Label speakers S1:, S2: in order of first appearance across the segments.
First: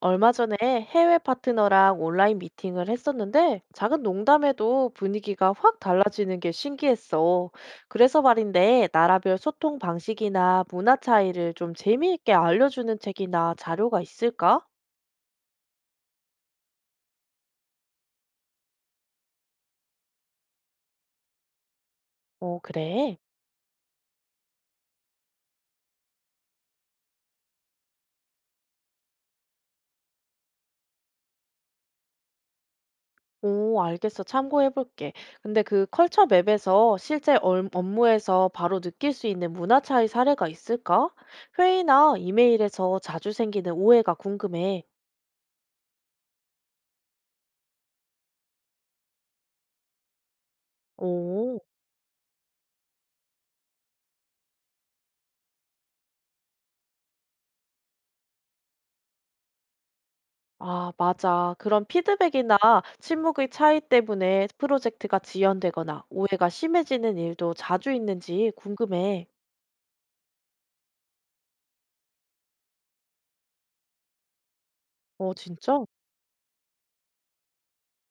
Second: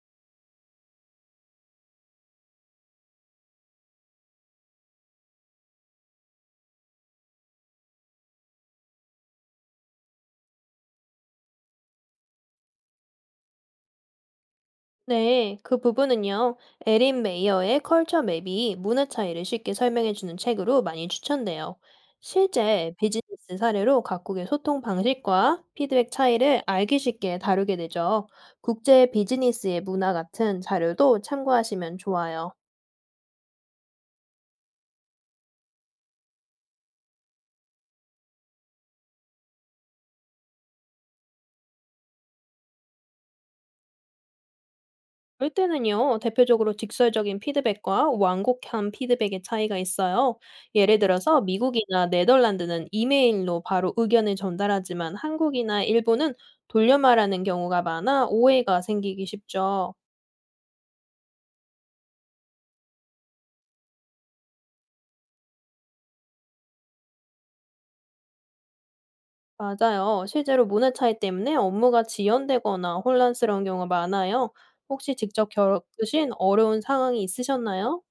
S1: 얼마 전에 해외 파트너랑 온라인 미팅을 했었는데 작은 농담에도 분위기가 확 달라지는 게 신기했어. 그래서 말인데 나라별 소통 방식이나 문화 차이를 좀 재미있게 알려주는 책이나 자료가 있을까?
S2: 네, 그 부분은요. 에린 메이어의 컬처 맵이 문화 차이를 쉽게 설명해주는 책으로 많이 추천돼요.
S1: 어,
S2: 실제
S1: 그래.
S2: 비즈니스 사례로 각국의 소통 방식과 피드백 차이를 알기 쉽게 다루게 되죠. 국제 비즈니스의 문화 같은 자료도 참고하시면 좋아요.
S1: 오, 알겠어. 참고해볼게. 근데 그 컬처 맵에서 실제 업무에서 바로 느낄 수 있는 문화 차이 사례가 있을까? 회의나 이메일에서 자주 생기는 오해가 궁금해.
S2: 그럴 때는요, 대표적으로 직설적인 피드백과 완곡한 피드백의 차이가 있어요. 예를 들어서
S1: 오.
S2: 미국이나 네덜란드는 이메일로 바로 의견을 전달하지만 한국이나 일본은 돌려 말하는 경우가 많아 오해가 생기기 쉽죠.
S1: 아, 맞아. 그런 피드백이나 침묵의 차이 때문에 프로젝트가 지연되거나 오해가 심해지는 일도 자주 있는지 궁금해.
S2: 맞아요. 실제로 문화 차이 때문에 업무가 지연되거나 혼란스러운 경우가 많아요. 혹시
S1: 어,
S2: 직접
S1: 진짜?
S2: 겪으신 어려운 상황이 있으셨나요?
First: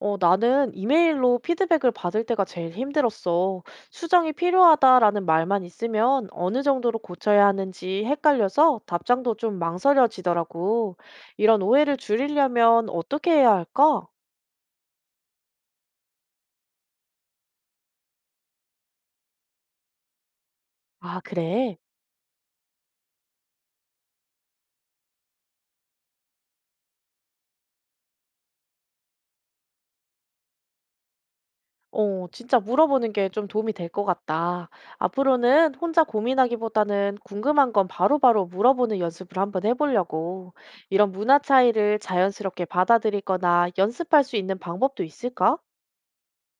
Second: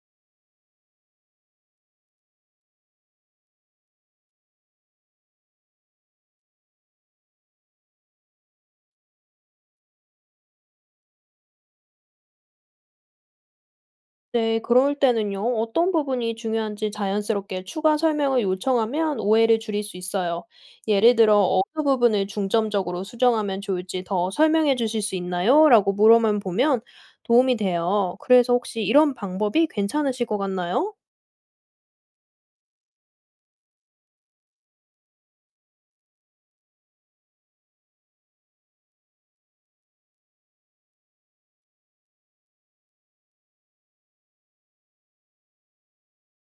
S1: 어, 나는 이메일로 피드백을 받을 때가 제일 힘들었어. 수정이 필요하다라는 말만 있으면 어느 정도로 고쳐야 하는지 헷갈려서 답장도 좀 망설여지더라고. 이런 오해를 줄이려면 어떻게 해야 할까?
S2: 네, 그럴 때는요, 어떤 부분이 중요한지 자연스럽게 추가 설명을 요청하면 오해를 줄일 수 있어요. 예를
S1: 아,
S2: 들어,
S1: 그래.
S2: 어느 부분을 중점적으로 수정하면 좋을지 더 설명해 주실 수 있나요? 라고 물어만 보면 도움이 돼요. 그래서 혹시 이런 방법이 괜찮으실 것 같나요?
S1: 어, 진짜 물어보는 게 좀 도움이 될 것 같다. 앞으로는 혼자 고민하기보다는 궁금한 건 바로바로 물어보는 연습을 한번 해보려고. 이런 문화 차이를 자연스럽게 받아들이거나 연습할 수 있는 방법도 있을까?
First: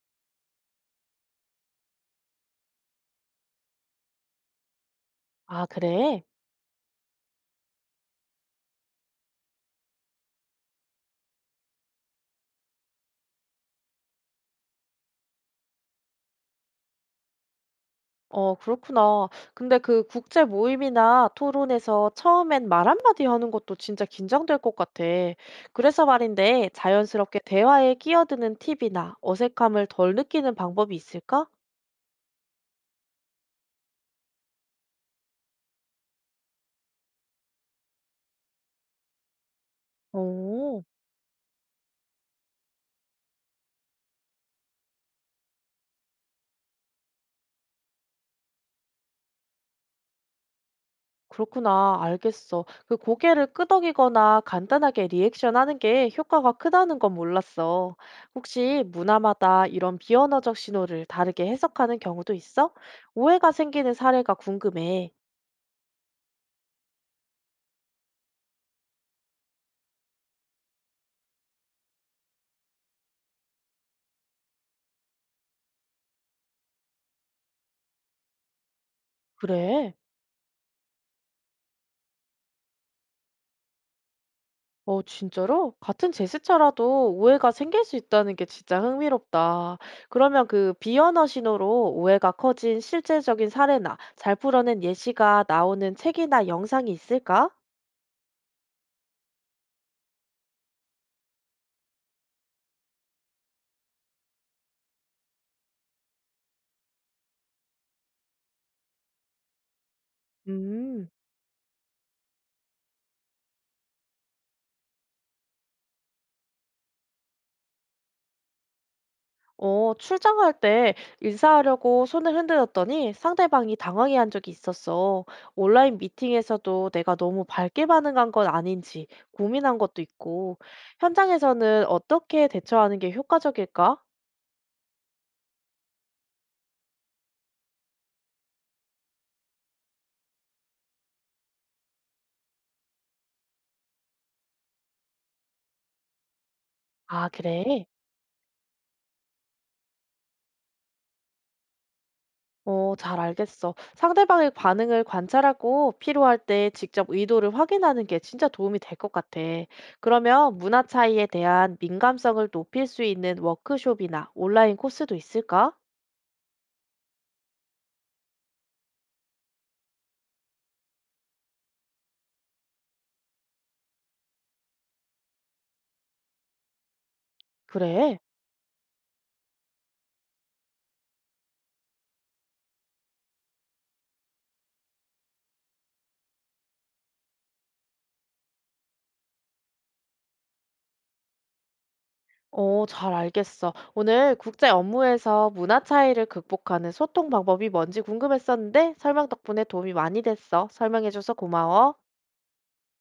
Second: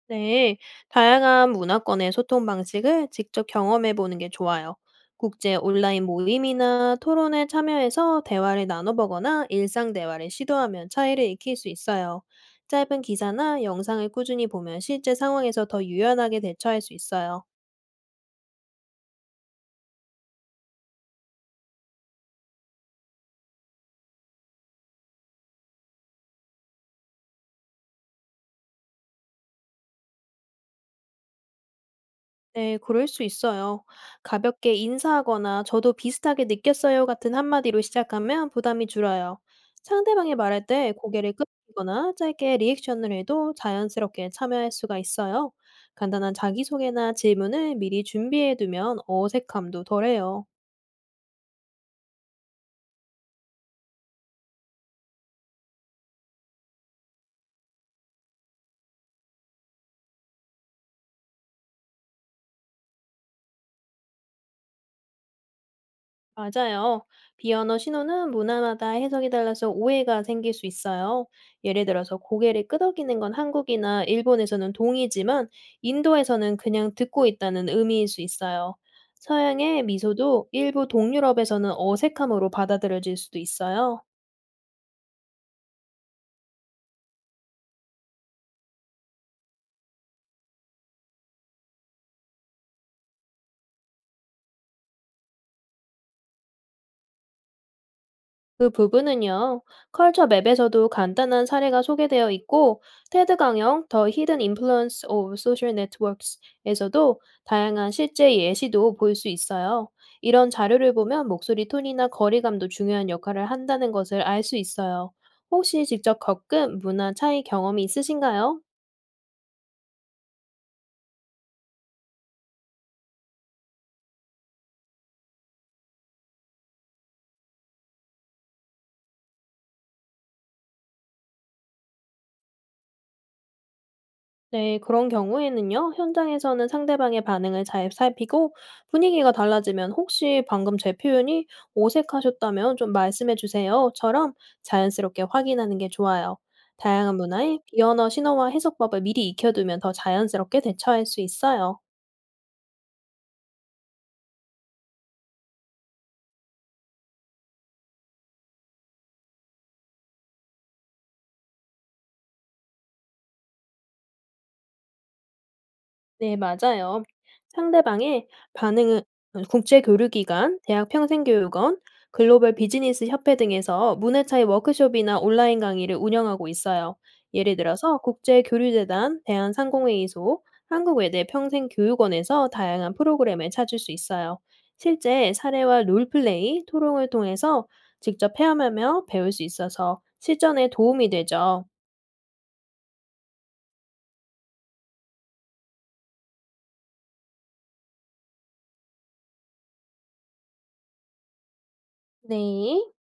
S2: 네, 다양한 문화권의 소통 방식을 직접 경험해 보는 게 좋아요. 국제
S1: 아,
S2: 온라인
S1: 그래?
S2: 모임이나 토론에 참여해서 대화를 나눠보거나 일상 대화를 시도하면 차이를 익힐 수 있어요. 짧은 기사나 영상을 꾸준히 보면 실제 상황에서 더 유연하게 대처할 수 있어요.
S1: 어, 그렇구나. 근데 그 국제 모임이나 토론에서 처음엔 말 한마디 하는 것도 진짜 긴장될 것 같아. 그래서 말인데 자연스럽게 대화에 끼어드는 팁이나 어색함을 덜 느끼는 방법이 있을까?
S2: 네, 그럴 수 있어요. 가볍게 인사하거나 저도 비슷하게 느꼈어요 같은 한마디로 시작하면 부담이 줄어요. 상대방이 말할
S1: 오.
S2: 때 고개를 끄덕이거나 짧게 리액션을 해도 자연스럽게 참여할 수가 있어요. 간단한 자기소개나 질문을 미리 준비해 두면 어색함도 덜해요.
S1: 그렇구나. 알겠어. 그 고개를 끄덕이거나 간단하게 리액션하는 게 효과가 크다는 건 몰랐어. 혹시 문화마다 이런 비언어적 신호를 다르게 해석하는 경우도 있어? 오해가 생기는 사례가 궁금해.
S2: 맞아요. 비언어 신호는 문화마다 해석이 달라서 오해가 생길 수 있어요. 예를 들어서 고개를 끄덕이는 건 한국이나 일본에서는 동의지만 인도에서는 그냥 듣고 있다는 의미일 수 있어요. 서양의
S1: 그래?
S2: 미소도 일부 동유럽에서는 어색함으로 받아들여질 수도 있어요.
S1: 어, 진짜로? 같은 제스처라도 오해가 생길 수 있다는 게 진짜 흥미롭다. 그러면 그 비언어 신호로 오해가 커진 실제적인 사례나 잘 풀어낸 예시가 나오는 책이나 영상이 있을까?
S2: 그 부분은요, 컬처 맵에서도 간단한 사례가 소개되어 있고, 테드 강영 The Hidden Influence of Social Networks에서도 다양한 실제 예시도 볼 수 있어요. 이런 자료를
S1: 음.
S2: 보면 목소리 톤이나 거리감도 중요한 역할을 한다는 것을 알 수 있어요. 혹시 직접 겪은 문화 차이 경험이 있으신가요?
S1: 어, 출장할 때 인사하려고 손을 흔들었더니 상대방이 당황해 한 적이 있었어. 온라인 미팅에서도 내가 너무 밝게 반응한 건 아닌지 고민한 것도 있고, 현장에서는 어떻게 대처하는 게 효과적일까?
S2: 네, 그런 경우에는요, 현장에서는 상대방의 반응을 잘 살피고 분위기가 달라지면 혹시 방금 제 표현이 어색하셨다면 좀 말씀해 주세요.처럼 자연스럽게 확인하는 게 좋아요. 다양한
S1: 아,
S2: 문화의
S1: 그래?
S2: 비언어 신어와 해석법을 미리 익혀두면 더 자연스럽게 대처할 수 있어요.
S1: 어, 잘 알겠어. 상대방의 반응을 관찰하고 필요할 때 직접 의도를 확인하는 게 진짜 도움이 될 것 같아. 그러면 문화 차이에 대한 민감성을 높일 수 있는 워크숍이나 온라인 코스도 있을까?
S2: 네, 맞아요. 상대방의 반응은 국제교류기관, 대학평생교육원, 글로벌 비즈니스 협회 등에서 문해 차이 워크숍이나 온라인 강의를 운영하고 있어요. 예를 들어서
S1: 그래.
S2: 국제교류재단, 대한상공회의소, 한국외대 평생교육원에서 다양한 프로그램을 찾을 수 있어요. 실제 사례와 롤플레이, 토론을 통해서 직접 체험하며 배울 수 있어서 실전에 도움이 되죠.
S1: 어, 잘 알겠어. 오늘 국제 업무에서 문화 차이를 극복하는 소통 방법이 뭔지 궁금했었는데 설명 덕분에 도움이 많이 됐어. 설명해줘서 고마워.
S2: 네.